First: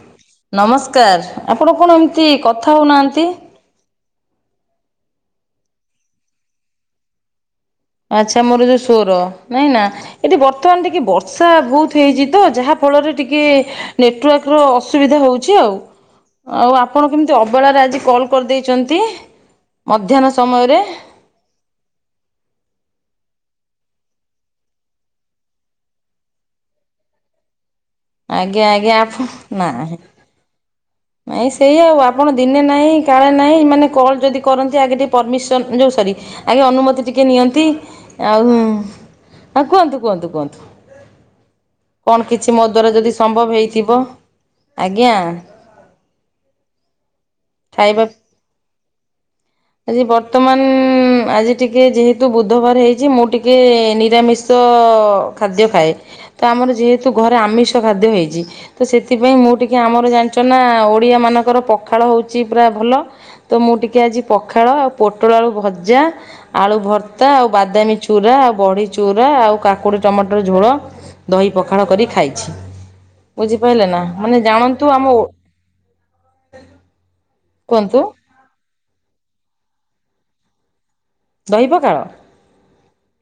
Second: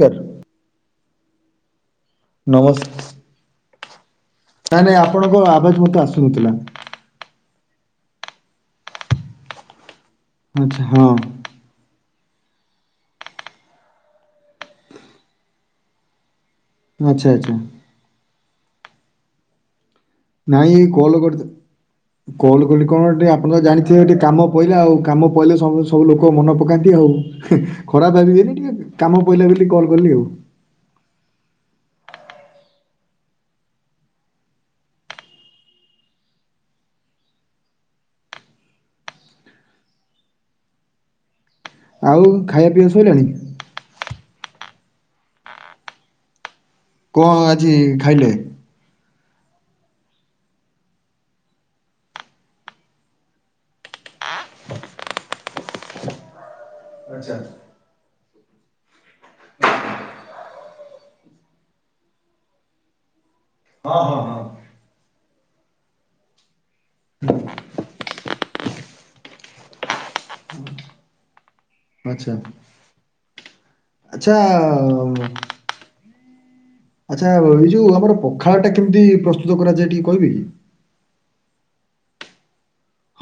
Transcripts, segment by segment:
Car ନମସ୍କାର। ଆପଣ କଣ ଏମତି ନମସ୍ କଥା ହଉନାହାନ୍ତି। ନାଇଁ ନାଇଁ ଆପଣଙ୍କ ଆବାଜ ମୋତେ ଆସୁନଥିଲା। ଆଚ୍ଛା ମୋର ଯୋଉ ସ୍ୱର ନାଇଁ ନା। ଏଠି ଆଚ୍ଛା ବର୍ତ୍ତମାନ ଟିକେ ହଁ ବର୍ଷା ବର୍ଷା ବହୁତ ହେଇଛି ତ। ଯାହାଫଳରେ ଟିକେ ନେଟୱାର୍କର ଅସୁବିଧା ହେଉଛି ଆଉ। ଆଉ ଆପଣ ଆଚ୍ଛା କେମିତି ଆଚ୍ଛା ଅବେଳା ରେ ଆଜି କଲ କରିଦେଇଛନ୍ତି। ମଧ୍ୟାହ୍ନ ସ ନାଇଁ କଲ୍ କରିଥୁଲୁ। କଲ୍ କଲି କଣ ଟିକେ ଆପଣ ତ ଜାଣିଥିବେ ଟିକେ କାମ ପଇଲା ଆଉ କାମ ପଇଲେ ସମସ୍ତେ ସବୁ ଲୋକ ମନେ ପକାନ୍ତି ଆଉ। ଖରାପ ଭାବିନି ଆଜ୍ଞା ଟିକେ ଆଜ୍ଞା ଆପଣ କାମ ପଇିଲା ବୋଲି କଲ୍ ନାହିଁ କଲି ଆଉ। ନାଇଁ ସେଇ ଆଉ ଆପଣ ଦିନେ ନାହିଁ କାଳେ ନାହିଁ ମାନେ କଲ୍ ଯଦି କରନ୍ତି ଆଗେ ଟିକେ ପରମିସନ୍ ଯେଉଁ ସରି ଆଜ୍ଞା ଅନୁମତି ଟିକେ ନିଅନ୍ତି ଆଉ ଆଉ କୁହନ୍ତୁ କୁହନ୍ତୁ କୁହନ୍ତୁ। ଆଉ କଣ କିଛି ମୋ ଖାଇବା ପିଇବା ଦ୍ଵାରା ଯଦି ସଇଲାଣି ସମ୍ଭବ ହେଇଥିବ ଆଜ୍ଞା। କଣ ଆଜି ଖାଇବା ଖାଇଲେ। ଆଜି ବର୍ତ୍ତମାନ ଆଜି ଟିକେ ଯେହେତୁ ବୁଧବାର ହେଇଛି ମୁଁ ଟିକେ ନିରାମିଷି ତ ଖାଦ୍ୟ ଖାଏ ତ ଆମର ଯେହେତୁ ଆଚ୍ଛା ଘରେ ଆମିଷ ଖାଦ୍ୟ ହେଇଛି। ତ ସେଥିପାଇଁ ମୁଁ ଟିକେ ଆମର ଜାଣିଛ ନା ଓଡିଆ ମାନଙ୍କର ପଖାଳ ହଉଛି ପୁରା ଭଲ ତ ମୁଁ ଟିକେ ଆଜି ପଖାଳ ଆଉ ପୋଟଳ ଆଳୁ ଭଜା ଆଳୁ ଭର୍ତ୍ତା ଆଉ ବାଦାମୀ ଚୁରା ଆଉ ବଢ଼ି ଚୁରା ଆଉ କାକୁଡ଼ି ଟମାଟର ଝୋଳ। ଦହି ପଖାଳ କରି ଆଚ୍ଛା ଖାଇଛି ବୁଝିପାଇଲେ ନା ଆଚ୍ଛା ମାନେ ଜାଣନ୍ତୁ ଆମ ଓ [unintelligible] ଆଚ୍ଛା ଏଇ ଯୋଉ ଆମର ପଖାଳ ଟା କେମିତି ପ୍ରସ୍ତୁତ କରାଯାଏ ଟିକେ କହିବେ କି ଦହି ପାଖାଳ।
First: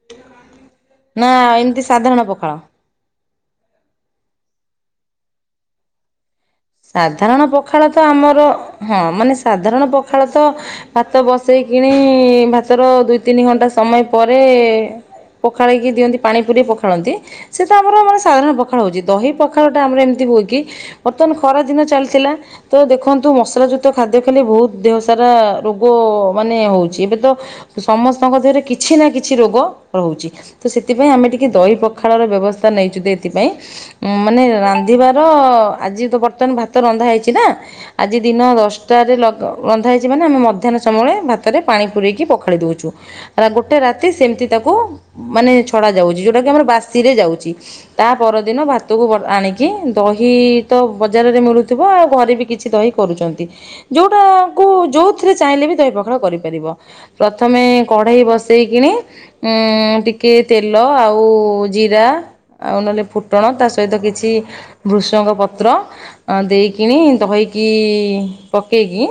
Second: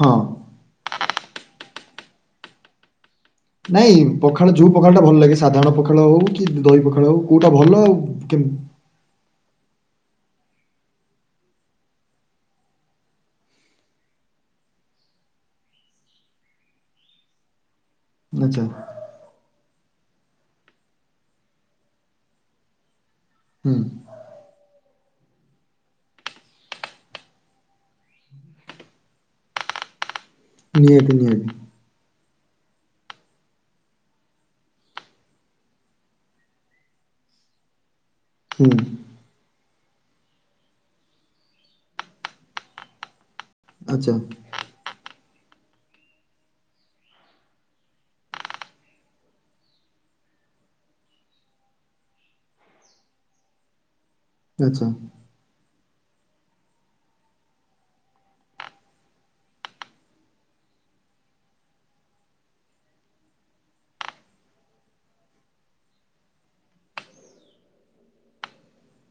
ହଁ। ନା ଏମିତି ସାଧାରଣ ପଖାଳ। ନାଇଁ ପଖାଳ ଯୋଉ ପଖାଳ ଟା ଭଲ ଲାଗେ ସାଧାରଣ ପଖାଳ ହଉ କି ଦହି ପଖାଳ ହଉ ସାଧାରଣ କୋଉଟା ପଖାଳ ଭଲ ତ ଆଉ ଆମର କେମତି। ହଁ ମାନେ ସାଧାରଣ ପଖାଳ ତ ଭାତ ବସେଇ କିଣି ଭାତର ଦୁଇ ତିନି ଘଣ୍ଟା ସମୟ ପରେ ପଖାଳେଇକି ଦିଅନ୍ତି ପାଣି ପୁରେଇ ପଖାଳନ୍ତି ସେଇଟା ଆମର ମାନେ ସେ ସାଧାରଣ ଆଚ୍ଛା ପଖାଳ ହଉଛି ଦହି ପଖାଳ ଟା ଆମର ଏମିତି ହୁଏ କି ବର୍ତମାନ ଖରା ଦିନ ଚାଲିଥିଲା। ତ ଦେଖନ୍ତୁ ମସଲା ହୁଁ ଯୁକ୍ତ ଖାଦ୍ୟ ଖଲେ ବହୁତ ଦେହ ସାରା ରୋଗ ମାନେ ହଉଛି ଏବେ ତ ସମସ୍ତଙ୍କ ଦେହରେ କିଛି ନା କିଛି ରୋଗ ରହୁଛି ତ ସେଥିପାଇଁ ନିହାତି ଆମେ ଟିକେ ନିହାତି ଦହି ପଖାଳ ର ବ୍ୟବସ୍ଥା ନେଇଛୁ ଯେ ଏଥିପାଇଁ ମାନେ ରାନ୍ଧିବାର ଆଜି ତ ବର୍ତମାନ ଭାତ ରନ୍ଧା ହେଇଛି ନା ଆଜି ଦିନ ହୁଁ ଦଶଟା ରେ ରନ୍ଧା ହେଇଛି ମାନେ ଆମେ ମଧ୍ୟାହ୍ନ ସମୟଳେ ଭାତରେ ପାଣି ପୁରରେଇକି ପଖାଳି ଦଉଛୁ। ହେରା ଗୋଟେ ରାତି ଆଚ୍ଛା ସେମିତି ତାକୁ ମାନେ ଛଡ଼ାଯାଉଛି ଯେଉଁଟାକି ଆମର ବାସିରେ ଯାଉଛି। ତା ପରଦିନ ଭାତକୁ ଆଣିକି ଦହି ତ ବଜାରରେ ମିଳୁଥିବ ଆଉ ଘରେ ବି କିଛି ଦହି କରୁଛନ୍ତି ଯୋଉଟା କୁ ଆଚ୍ଛା ଯୋଉ ସେଥିରେ ଚାହିଁଲେ ବି ଦହି ପଖାଳ କରିପାରିବ ପ୍ରଥମେ କଢେଇ ବସେଇକିନି ଏଁ ଏଁ ଟିକେ ତେଲ ଆଉ ଜିରା ଆଉ ନହେଲେ ଫୁଟଣ ତା ସହିତ କିଛି ବୃଷଙ୍କ ପ ତ୍ର ଦେଇକିନି ଦହିକି ପକେଇକି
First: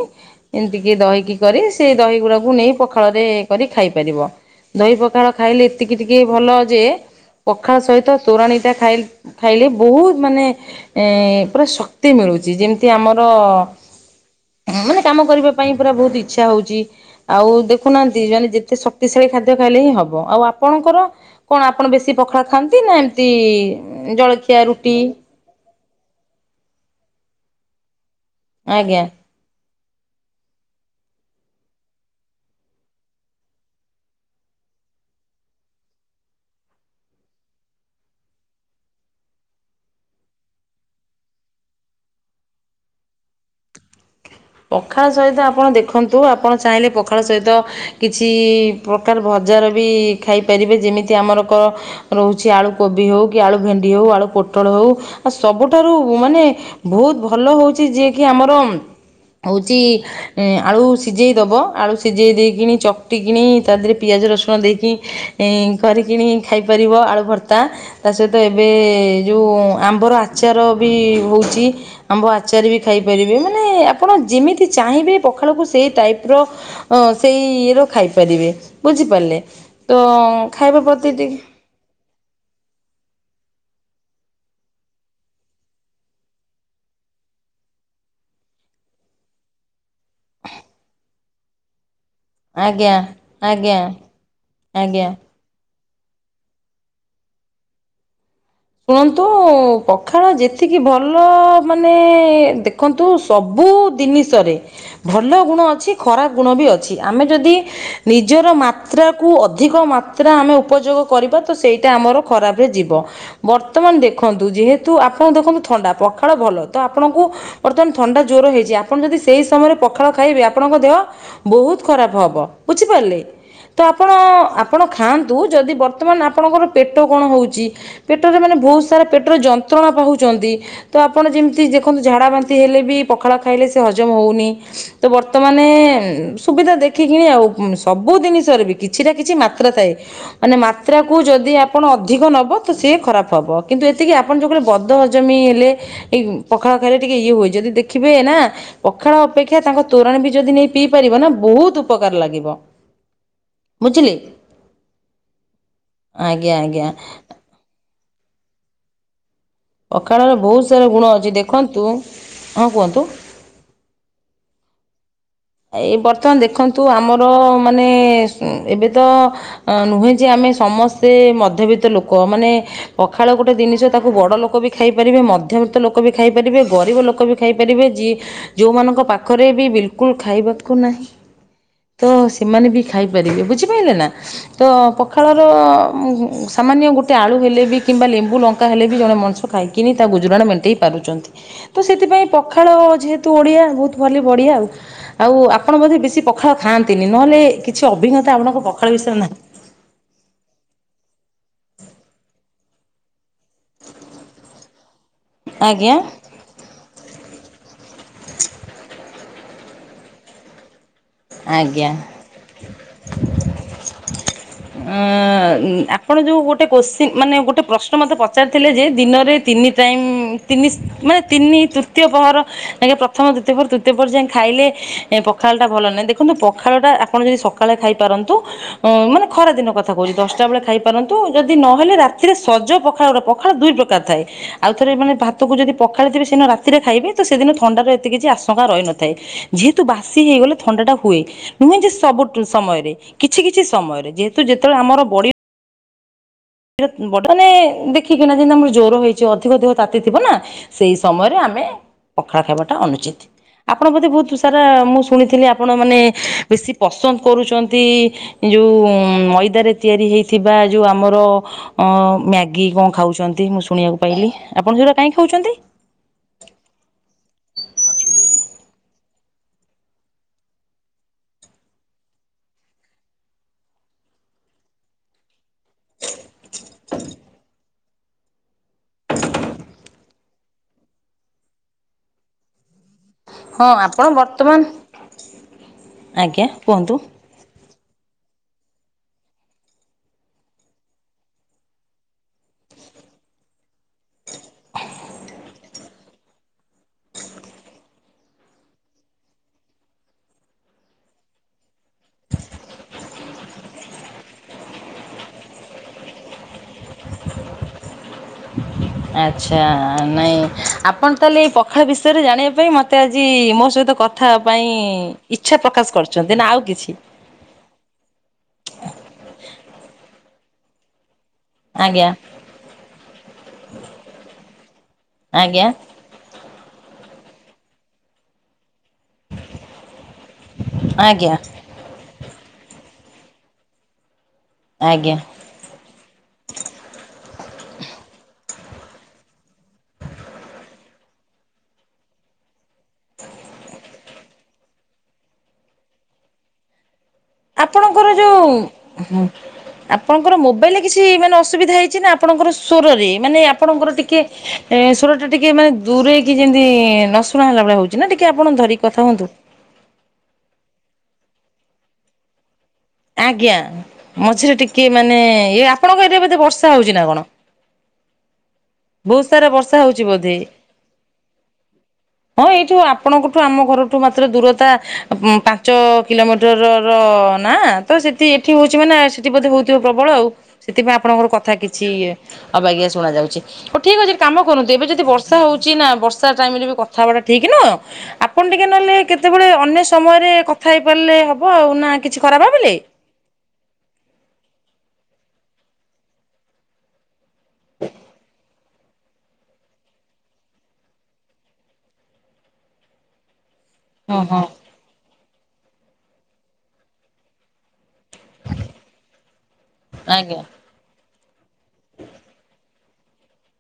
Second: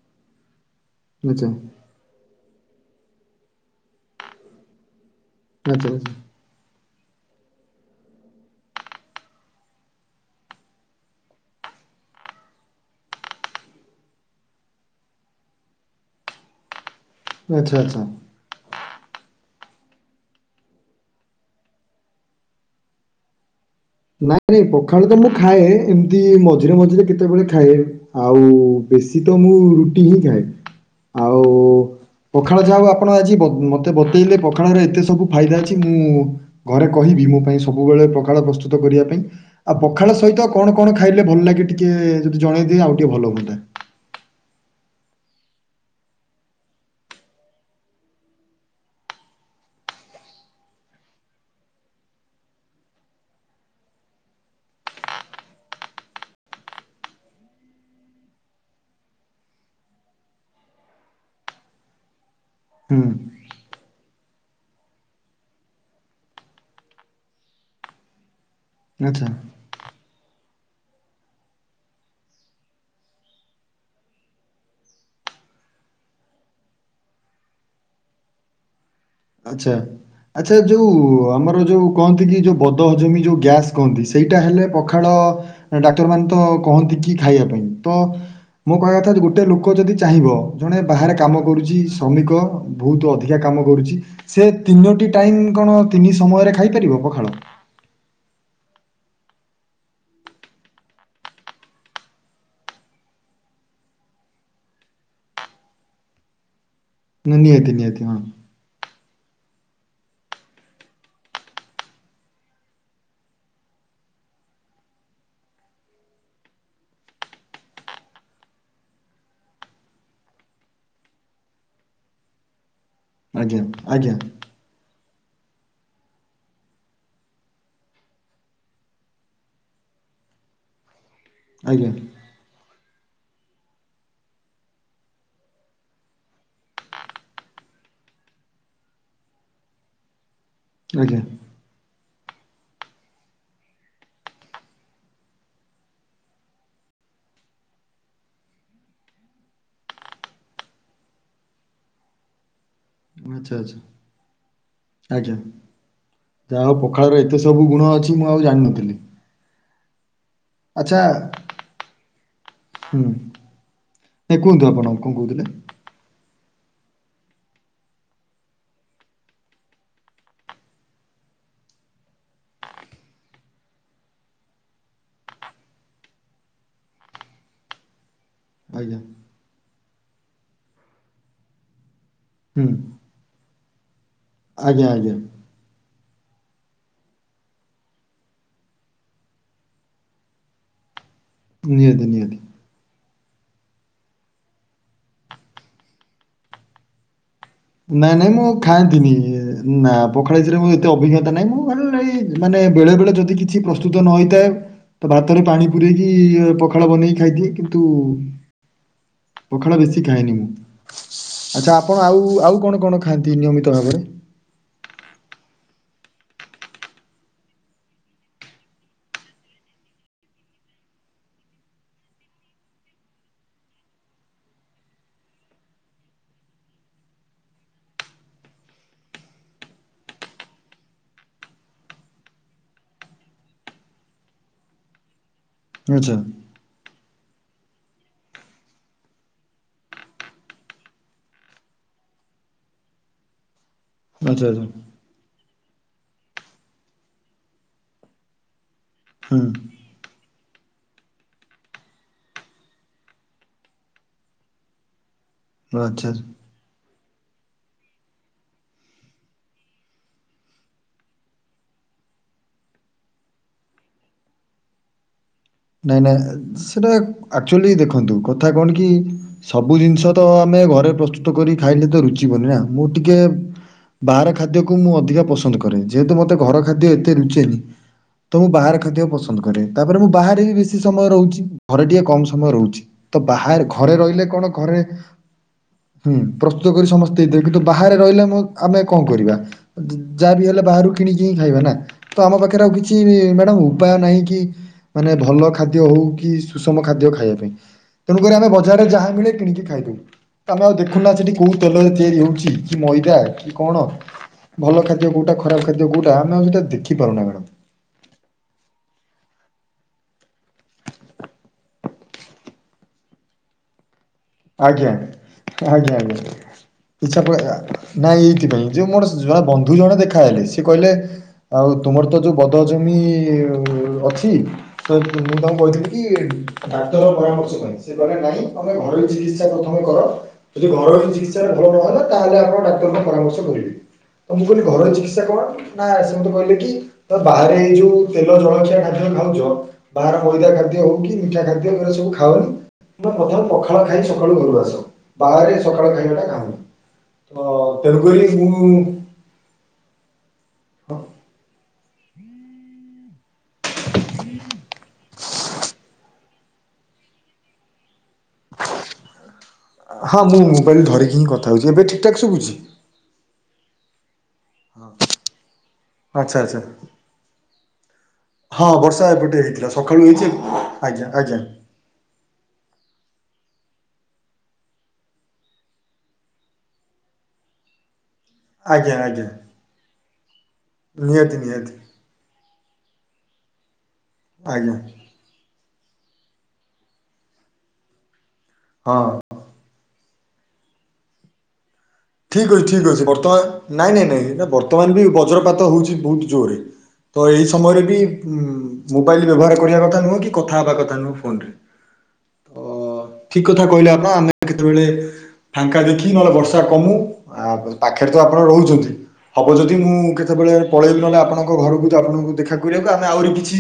ଏମିତିକି ଦହିକି ଆଚ୍ଛା କରି ସେଇ ଦହି ଗୁଡାକୁ ନେଇ ପଖାଳ ରେ କରି ଖାଇପାରିବ। ଦହି ପଖାଳ ଖାଇଲେ ଆଚ୍ଛା ଏତିକି ଆଚ୍ଛା ଟିକେ ଭଲ ଯେ ପଖାଳ ସହିତ ତୋରାଣଟା ଖାଇ ଖାଇଲେ ବହୁତ ମାନେ ଏଁ ପୁରା ଶକ୍ତି ମିଳୁଛି ଯେମିତି ଆମର ଏଁ ମାନେ କାମ କରିବା ପାଇଁ ପୁରା ବହୁତ ଇଚ୍ଛା ହଉଛି ଆଉ ଆଚ୍ଛା ଆଚ୍ଛା। ଦେଖୁନାହାନ୍ତି ମାନେ ଯେତେ- ଶାକ୍ତି ଶାଳୀ ଖାଦ୍ୟ ଖାଇଲେ ହିଁ ହବ ଆଉ ଆପଣଙ୍କର କଣ ଆପଣ ବେଶୀ ପଖାଳ ଖାଆନ୍ତି ନା ଏମିତି ନାଇଁ ଜଳଖିଆ ନାଇଁ ରୁଟି ପଖାଳୁ ତ ମୁଁ ଖାଏ ଏମିତି ମଝିରେ ମଝିରେ କେତେବେଳେ ଖାଏ ଆଉ ଆଜ୍ଞା। ବେଶୀ ତ ମୁଁ ରୁଟି ହିଁ ଖାଏ। ଆଉ ପଖାଳ ଯାହା ହଉ ଆପଣ ଆଜି ମତେ ବତେଇଲେ ପଖାଳରେ ଏତେ ସବୁ ଫାଇଦା ଅଛି ମୁଁ ଘରେ କହିବି ମୋ ପାଇଁ ସବୁବେଳେ ପଖାଳ ପ୍ରସ୍ତୁତ କରିବା ପାଇଁ। ଆଉ ପଖାଳ ସହିତ କଣ କଣ ଖାଇଲେ ଭଲ ଲାଗେ ଟିକିେ ଯଦି ଜଣେଇଦିଏ ଆଉ ଟିକେ ଭଲ ହୁଅନ୍ତା। ପଖାଳ ସହିତ ଆପଣ ଦେଖନ୍ତୁ ଆପଣ ଚାହିଁଲେ ପଖାଳ ସହିତ କିଛି ପ୍ରକାର ଭଜାର ବି ଖାଇପାରିବେ ଯେମିତି ଆମର କ ରହୁଚି ଆଳୁ କୋବି ହଉ କି ଆଳୁ ଭେଣ୍ଡି ହଉ ଆଳୁ ପୋଟଳ ହଉ ଆଉ ସବୁଠାରୁ ମାନେ ବହୁତ ଭଲ ହଉଚି ଯିଏ କିି ଆମର ହଉଛି ଆଳୁ ସିଝେଇଦବ ଆଳୁ ସିଝେଇ ଦେଇକିଣି ହୁଁ ଚଟକିଣି ତା ଦେ ପିଆଜ ରସୁଣ ଦେଇକି କରିକିଣି ଖାଇପାରିବ ଆଳୁ ଭର୍ତ୍ତା। ତା ସହିତ ଏବେ ଆଚ୍ଛା ଯୋଉ ଆମ୍ବର ଆ ଆଚାର ବି ହଉଚି ଆମ୍ବ ଆଚାର ବି ଖାଇପାରିବେ ମାନେ ଆ ଆପଣ ଯେମିତି ଚାହିଁବେ ପଖାଳକୁ ସେଇ ଟାଇପ୍ ର ସେଇ ର ଖାଇପାରିବେ। ବୁଝିପାରିଲେ ଆଚ୍ଛା। ତ ଆଚ୍ଛା ଖାଇବା ଯୋଉ ପ୍ରତି ଟିକ୍ ଆମର ଯୋଉ କହନ୍ତି କି ଯୋଉ ବଦ ହଜମି ଯୋଉ ଗ୍ୟାସ୍ କହନ୍ତି ସେଇଟା ହେଲେ ପଖାଳ ଡାକ୍ତର ମାନେ ତ କହନ୍ତି କି ଖାଇବା ପାଇଁ ତ ମୋ କହିବା କଥା ଗୋଟେ ଲୋକ ଯଦି ଚାହିଁବ ଜଣେ ବାହାରେ କାମ କରୁଚିସ୍। ଶ୍ରମିକ ଆଜ୍ଞା ବହୁତ୍ ଅଧିକା କାମ ଆଜ୍ଞା କରୁଚି ସେ ଆଜ୍ଞା ତିନୋଟି ଟାଇମ୍ କଣ ତିନି ସମୟରେ ଖାଇପାରିବ ପଖାଳ? ଶୁଣନ୍ତୁ ପଖାଳ ଯେତିକି ଭଲ ମାନେ ଦେଖନ୍ତୁ ସବୁ ଦିନିସରେ ଭଲ ଗୁଣ ଅଛି। ଖରାପ ଗୁଣ ବି ଅଛି। ଆମେ ନା ଯଦି ନିହାତି ନିହାତି ହଁ ନିଜର ମା ମାତ୍ରାକୁୁ ଅଧିକ ମାତ୍ରା ଆମେ ଉପଯୋଗ କରିବା ତ ସେଇଟା ଆମର ଖରାପରେ ଯିବ। ବର୍ତ୍ତମାନ ଦେଖନ୍ତୁ ଯେହେତୁ ଆପଣ ଦେଖନ୍ତୁ ଥଣ୍ଡା ପଖାଳ ଭଲ ତ ଆପଣଙ୍କୁ ବର୍ତ୍ତମାନ ଥଣ୍ଡା ଜ୍ୟର ହେଇଚି ଆପଣ ଯଦି ସେଇ ସମୟରେ ପଖାଳ ଖାଇବେ ଆପଣଙ୍କ ଦେହ ବହୁତ୍ ଖରାପ ହବ ବୁଝିପାରିଲେ? ଆଜ୍ଞା ତ ଆପଣ ଆଜ୍ଞା ଆପଣ ଖାଆନ୍ତୁ ଯଦି ବର୍ତ୍ତମାନ ଆପଣଙ୍କର ପେଟ କଣ ହଉଚି ପେଟରେ ମାନେ ବହୁତ୍ ସାରା ପେଟର ଯନ୍ତ୍ରଣା ପାଉଚନ୍ତି ତ ଆପଣ ଯେମିତି ଆଜ୍ଞା ଦେଖନ୍ତୁ ଝାଡ଼ା ବା ତେ ହେଲେ ବି ପଖାଳ ଖାଇଲେ ସେ ହଜମ ହଉନି। ତ ବର୍ତ୍ତମାନେ ସୁବିଧା ଦେଖିକିନି ଆଉ ସବୁ ଜିନିଷରେ ବି କି କିଛିଟା କିଛି ମାତ୍ରା ଥାଏ ମାନେ ମାତ୍ରାକୁ ଆଜ୍ଞା ଯଦି ଆପଣ ଅଧିକ ନବ ତ ସିଏ ଖରାପ୍ ହବ କିନ୍ତୁ ଏତିକି ଆପଣ ଯୋଉ କହିଲେ ବଦ ହଜମି ହେଲେ ଏଇ ପଖାଳ ଖାଇଲେ ଟିକେ ଇଏ ହୁଏ ଯଦି ଦେଖିବେ ନାଁ ପଖାଳ ଅପେକ୍ଷା ତାଙ୍କ ତୋରାଣି ବି ଯଦି ନେଇ ପିଇ ପାରିବ ନାଁ ବହୁତ୍ ଉପକାର ଲାଗିବ। ଆଚ୍ଛା ବୁଝିଲେ ଆଚ୍ଛା ଆଜ୍ଞା ଆଜ୍ଞା ଯାହା ହଉ ଆଜ୍ଞା ପଖାଳ ରେ ଏତେ ସବୁ ଗୁଣ ଅଛି ମୁଁ ଆଉ ଜାଣିନଥିଲି। ଅଖାଳର ବହୁତ୍ ସାରା ଆଚ୍ଛା ଗୁଣ ଅଛି ଦେଖନ୍ତୁ ହଁ କୁହନ୍ତୁ। ଏ କୁହନ୍ତୁ ଆପଣ କଣ କହୁଥିଲେ? ଏ ବର୍ତ୍ତମାନ ଦେଖନ୍ତୁ ଆମର ମାନେ ଏବେ ତ ଅ ନୁହେଁ ଯେ ଆମେ ସମସ୍ତେ ମଧ୍ୟବିତ୍ତ ଲୋକ ମାନେ ପଖାଳ ଗୋଟେ ଜିନିଷ ତାକୁ ବଡ ଲୋକ ବି ଖାଇପାରିବେ ମଧ୍ୟବିତ୍ତ ଲୋକ ବି ଖାଇପାରିବେ ଗରିବ ଲୋକ ବି ଖାଇ ପାରିବେ ଯି ଆଜ୍ଞା ଯୋଉମାନଙ୍କ ପାଖରେ ବି ବିଲକୁଲ ଖାଇବାକୁ ନାହିଁ ତ ହୁଁ ସେମାନେ ବି ଖାଇ ପାରିବେ ବୁଝିପାଇଲେ ନାଁ ତ ଆଜ୍ଞା ଆଜ୍ଞା ପଖାଳ ର ସାମାନ୍ୟ ଗୋଟେ ଆଳୁ ହେଲେ ବି କିମ୍ବା ଲେମ୍ବୁ ଲଙ୍କା ହେଲେ ବି ଜଣେ ମଣିଷ ଖାଇକିନି ତା ଗୁଜୁରାଣ ମେଣ୍ଟେଇ ପାରୁଛନ୍ତି। ତ ନିହାତି ସେଥିପାଇଁ ନିହାତି। ପଖାଳ ଯେହେତୁ ଓଡିଆ ବୋହୁତ୍ ଭଲ ବଢିଆ ଆଉ। ଆଉ ଆପଣ ବଧେ ବେଶୀ ପଖାଳ ଖାଆନ୍ତିନି ନହେଲେ ନାଇଁ ଅଭିଜ୍ଞତା ନାଇଁ ମୁଁ ଆପଣଙ୍କ ପଖାଳ ଖାଆନ୍ତିନି। ବିଷୟରେ ନାହିଁ। ନା ପଖାଳରେ ମୁ ଏତେ ଅଭିଜ୍ଞତାହିଁ ମାନେ ବେଳେ ବେଳେ ଯଦି କି କି ପ୍ରସ୍ତୁତ ନଥାଏ ତ ଭାତରେ ପାଣି ଆଜ୍ଞା ପୁରେଇକି ପକି ପଖାଳ ବନେଇକି ଖାଇ ଦିଏ। କିନ୍ତୁ ପଖାଳ ବେଶୀ ଖାଏନି ମୁଁ। ଆଚ୍ଛା ଆଜ୍ଞା ଆପଣ ଆଉ ଆଉ କଣ କଣ ଖାଆନ୍ତି ନିୟମିତ ଭାବରେ? ଆପଣ ଯୋଉ ଗୋଟେ କୋଶ୍ଚିନ୍ ମାନେ ଗୋଟେ ପ୍ରଶ୍ନ ମୋତେ ପଚାରିଥିଲେ ଯେ ଦିନରେ ତିନି ତିନି ମାନେ ତିନି ତୃତୀୟ ପହର ପ୍ରଥମ ତୃତୀୟ ପହ ତୃତୀୟ ପହର ଯାଇ ଖାଇଲେ ଏ ପଖାଳଟା ଭଲ ନାହିଁ ଦେଖନ୍ତୁ ପଖାଳଟା ଆପଣ ଯଦି ସକାଳେ ଖାଇପାରନ୍ତୁ ମାନେ ଖରା ଦିନ କଥା କହୁଛି ଦଶଟା ବେଳେ ଖାଇପାରନ୍ତୁ ଯଦି ନହଲେ ରାତିରେ ସଜ ପଖାଳ ଗୋଟେ ପଖାଳ ଦୁଇ ଏ ଥାଏ। ଆଉ ଥରେ ମାନେ ଭାତକୁ ଯଦି ଆଚ୍ଛା ପଖାଳିଥିବେ ସେ ରା ରାତିରେ ଖାଇବେ ତ ସେଦିନ ଥଣ୍ଡା ର ଏତେ କିଛି ଆଶଙ୍କା ରହିନଥାଏ। ଯେହେତୁ ବାସି ହେଇଗଲେ ଥଣ୍ଡା ହୁଏ। ନୁହେଁ ଯେ ସବୁ ସମୟରେ, କିଛି କିଛି ସମୟରେ ଆଚ୍ଛା ଯେହେତୁ ଆଚ୍ଛା ଯେତେବେଳେ ଆମର ବ ସେଇଟ ବ ମାନେ ଦେଖିକିନା ଯେମିତି ଆମର ଜୋର ହେଇଛି ଅଧିକ ଦେହ ହୁଁ ତାତି ଥିବ ନା। ସେଇ ସମୟରେ ଆମେ ପଖାଳା ଖାଇବାଟା ଅନୁଚିତ୍। ଆପଣ ବୋଧେ ବୋହୁତ୍ ସାରା ମୁଁ ଶୁଣିଥିଲି ଆପଣ ମାନେ ଆଚ୍ଛା। ବେଶୀ ପସନ୍ଦ କରୁଛନ୍ତି ଯେଉଁ ମଇଦାରେ ତିଆରି ହୋଇଇଥିବା ଯେଉଁ ଆମର ଅ ମ୍ୟାଗି କଣ ଖାଉଛନ୍ତି ମୁଁ ଶୁଣିବାକୁ ପାଇଲି। ଆପଣ ସେଗୁା କାଇହିଁକି ଖାଉଛନ୍ତି? ନାଇଁ ନାଇଁ ସେଟା ଆକ୍ଚୁଆଲି ଦେଖନ୍ତୁ କଥା କଣ କି ସବୁ ଜିନିଷ ତ ଆମେ ଘରେ ପ୍ରସ୍ତୁତ କରି ଖାଇଲେ ତ ରୁଚିିବନି ନା ମୁଁ ଟିକେ ବାହାର ଖାଦ୍ୟକୁ ମୁଁ ଅଧିକା ପସନ୍ଦ କରେ। ଯେହେତୁ ମତେ ଘର ଖାଦ୍ୟ ଏତେ ଲୁଚେନି, ତ ମୁଁ ବାହାର ଖାଦ୍ୟ ପସନ୍ଦ କରେ। ତାପରେ ମୁ ବାହାରେ ବି ବେଶୀ ସମୟ ରହୁଛି। ଘରେ ଟିକେ କମ ସମୟ ରହୁଛି। ତ ବାହାରେ ହଁ ଘରେ ଆପଣ ରହିଲେ କଣ ବର୍ତ୍ତମାନ ଘରେ ହୁଁ ଆଜ୍ଞା ପ୍ରସ୍ତୁତ କରି କୁହନ୍ତୁ ସମସ୍ତେ ଦେଇଦେବି କିନ୍ତୁ ବାହାରେ ରହିଲେ ଆ-ଆମେ କଣ କରିବା ଯାହା ବିି ହେଲେ ବାହାରୁ କିଣିକି ହିଁ ଖାଇବା ନା। ତ ଆମ ପାଖରେ ଆଉ କିଛି ମ୍ୟାଡ଼ାମ ଉପାୟ ନାହିଁ କି ମାନେ ଭଲ ଖାଦ୍ୟ ହଉ କି ସୁଷମ ଖାଦ୍ୟ ଖାଇବା ପାଇଁ ତେଣୁକରି ଆମେ ବଜାରରେ ଯାହା ମିଳେ କିଣିକି ଖାଇଦଉ। ଆମେ ଆଉ ଦେଖୁନା ସେଠି କୋଉ ତେଲ ଚେଆରି ହଉଛି କି ମଇଦା କି କଣ ଭଲ ଖାଦ୍ୟ କୋଉଟା ଖରାପ ଖାଦ୍ୟ କୋଉଟା ଆମେ ଆଉ ଦେଖି ପାରୁନା ମ୍ୟାଡମ୍। ଆଚ୍ଛା ନାଇଁ ଆପଣ ତାହେଲେ ଏଇ ପଖାଳ ବିଷୟରେ ଜାଣିବା ପାଇଁ ମତେ ଆଜି ମୋ ସହିତ କଥା କଥା ପାଇଁ ଇଚଛା ପ୍ରକାଶ କରୁଛନ୍ତି ନା ଆଉ କିଛି? ସେପ ନାଇଁ ଏଇଥିପାଇଁ ଯେଉଁ ମୋର ବନ୍ଧୁ ଜଣ ଦେଖାହଲେ ସେ କହିଲେ ଆଉ ଆଜ୍ଞା ତୁମର ତ ଯୋଉ ବଦ ଜମି ଅଛି ତ ମୁଁ ତଙ୍କୁକୁ ଆଜ୍ଞା କହିଥିଲି ଡାକ୍ତର ପରାମର୍ଶ ପାଇଁ ସେ କଲେ ନାଇଁ ଆମେ ଘର ଚ ତମେ କଣ କର ଯଦି ଘର ଆଜ୍ଞା ଚିକିତ୍ସ ଭଲ ନହେଲା ତାହେଲେ ଆପଣ ଡାକ୍ତରଙ୍କୁ ପରାମର୍ଶ କରିବେ। ତ ମୁଁ କହିଲି ଘର ଆଜ୍ଞା ଚିକିତ୍ସା କଣ? ନା ସେ ମତେ କହିଲେ କି ତ ବାହାରେ ଏଇ ଯୋଉ ତେଲ ଜଳଖିଆ ଡାକ ଖାଉଛ ବାହାର ମଇଦା ଖାଦ୍ୟ ହଉ କି ମିଠା ଖାଦ୍ୟ ସବୁ ଖାଉନି ପ୍ରଥ ସକାଳ ଖାଇ ସକାଳୁ ଘରୁ ଆସ। ବାହାରେ ସକାଳୁ ଖାଇବା ଟା ଖାଓ। ହ ତେଣୁକରି ମୁଁ ହଁ ଆପଣଙ୍କର ମୋବାଇଲରେ କିଛି ମାନେ ଅସୁବିଧା ହେଇଛି ନା ଆପଣଙ୍କର ସ୍ୱରରେ ମାନେ ଆପଣଙ୍କର ଟିକେ ହିଁ ଟା ଟିକେ ମାନେ ଦୂରେଇକି ଯେମିତି ନ ଶୁ ଶୁଣା ହେଲାଳିଆ ହଉଛି ନା, ଟିକେ ଆପଣ ଧରିକି କଥା ହୁଅନ୍ତୁ। ହଁ, ମୁଁ ମୋବାଇଲ ଧରିକି ହିଁ କଥା ହଉଛି। ଏବେ ଠିକ୍ ଠାକ୍ ଶୁଖୁଛି? ଆଜ୍ଞା। ମଝିରେ ଟିକେ ମାନେ ଇ ଆପଣଙ୍କ ଏରେ ଆଚ୍ଛା ଏଧେ ଆଚ୍ଛା। ବର୍ଷା ହଉଛି ନା କଣ? ହଁ ବର୍ଷା ବହୁତ ଏପଟେ ସାରା ହେଇଥିଲା। ବର୍ଷା ହଉଛି ସକାଳୁ ହେଇଛି ବୋଧେ। ଆଜ୍ଞା, ଆଜ୍ଞା। ହଁ ଏଇଠୁ ଆପଣଙ୍କଠୁ ଆମ ଘରଠୁ ମାତ୍ର ଦୂରତା ପାଞ୍ଚ। କିଲୋମିଟରର ନା। ତ ସେଠି ଏଠି ହଉଛି ମାନ ଆଜ୍ଞା ଆଜ୍ଞା ସେଠି ବୋଧେ ହଉଥିବ ପ୍ରବଳ ଆଉ। ସେଥିପାଇଁ ଆପଣଙ୍କର ନିହାତି କଥା ନିହାତି କିଛି ଇଏ ଅବାଗିଆ ଶୁଭାଯାଉଛି। ହଉ ଠିକ ଅଛି କାମ କରନ୍ତୁ ଆଜ୍ଞା ଏବେ ଯଦି ବର୍ଷ ସେ ହଉଛି ନା, ବର୍ଷା ଟାଇମ ରେ ବି କଥାବାର୍ତ୍ତା ଠିକ ନୁହଁ। ଆପଣ ଟିକେ ନହେଲେ ହଁ। କେତେବେଳେ ଅନ୍ୟ ସମୟରେ କଥା ହେଇପାରିଲେ ହବ ଆଉ ନା। କିଛି ଖରାପ ଠିକ ଅଛି ଭାବିଲେ? ଠିକ ଅଛି ବର୍ତ୍ତମାନ ନାଇଁ, ନାଇଁ, ନାଇଁ ବର୍ତ୍ତମାନ ବି ବଜ୍ରପାତ ହଉଛି ବହୁତ ଜୋରରେ। ତ ଏଇ ସମୟରେ ବି ଉ ମୋବାଇଲ ବ୍ୟବହାର କରିବା କଥା ନୁହଁ କି କଥା ହବା କଥା ନୁହଁ ଫୋନରେ। ତ ଠିକ କଥା କହିଲେ ଆପଣ ହଁ ଆମେ ହଁ କେତେବେଳେ ଫାଙ୍କା ଦେଖି ନହେଲେ ବର୍ଷା କମୁ ପାଖରେ ତ ଆପଣ ରହୁଛନ୍ତି। ହବ ଯଦି ମୁଁ ଆଜ୍ଞା କେତେବେଳେ - ପଳେଇବୁ ନହେଲେ ଆପଣଙ୍କ ଘରକୁ ଆପଣଙ୍କୁ ଦେଖା କରିବାକୁ। ଆମେ ଆହୁରି କିଛି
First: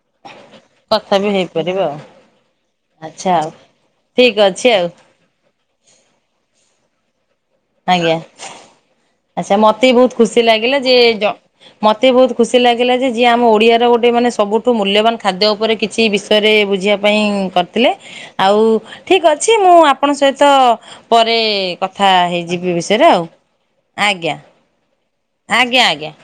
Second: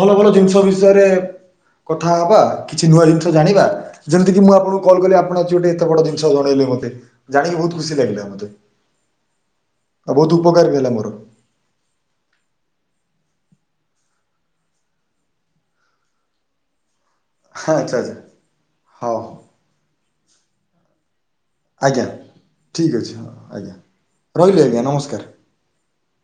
ଭଲ ଭଲ ଜିନିଷ ବିଷୟରେ କଥା ବି ହେଇପାରିବ ଆଉ କଥା ହବା କିଛି ନୂଆ ଆଚ୍ଛା ଜିନିଷ ଆଉ। ଜାଣିବା ଯେମିତି ଠିକ୍ କିି ମୁଁ ଅଛି ଆପଣଙ୍କୁ ଆଉ କଲ୍ କଲି ଆପଣ ଅଛି ଗୋଟେ ଏତେ କେତେ ବଡ ଜିନିଷ ଜଣେଇଲେ ମତେ। ଜଣିକି ବହୁତ୍ ଆଜ୍ଞା, ଆଚ୍ଛା ମତେ ବି ଆଉ ବହୁତ ଖୁସି ଉପକାର ବି ଲାଗିଲା ହେଲା ଯେ ମୋର ଯ ମୋତେ ବହୁତ ଖୁସି ଲାଗିଲା ଯେ, ଯିଏ ଆମ ଓଡ଼ିଆର ଗୋଟେ ମାନେ ସବୁଠୁ ମୂଲ୍ୟବାନ ଖାଦ୍ୟ ଉପରେ କିଛି ବିଷୟରେ ବୁଝିବା। ପାଇଁ ହଁ କରିଥିଲେ ଆଚ୍ଛା ଆଚ୍ଛା ଆଉ ହଉ ଠିକ ଅଛି ମୁଁ ଆପଣଙ୍କ ସହିତ ପରେ ଆଜ୍ଞା କଥା ହେଇବି। ଠିକ୍ ଅଛି ହଁ ଆଜ୍ଞା। ରହିଲି ଆଜ୍ଞା, ନମସ୍କାର। ଆଜ୍ଞା, ଆଜ୍ଞା।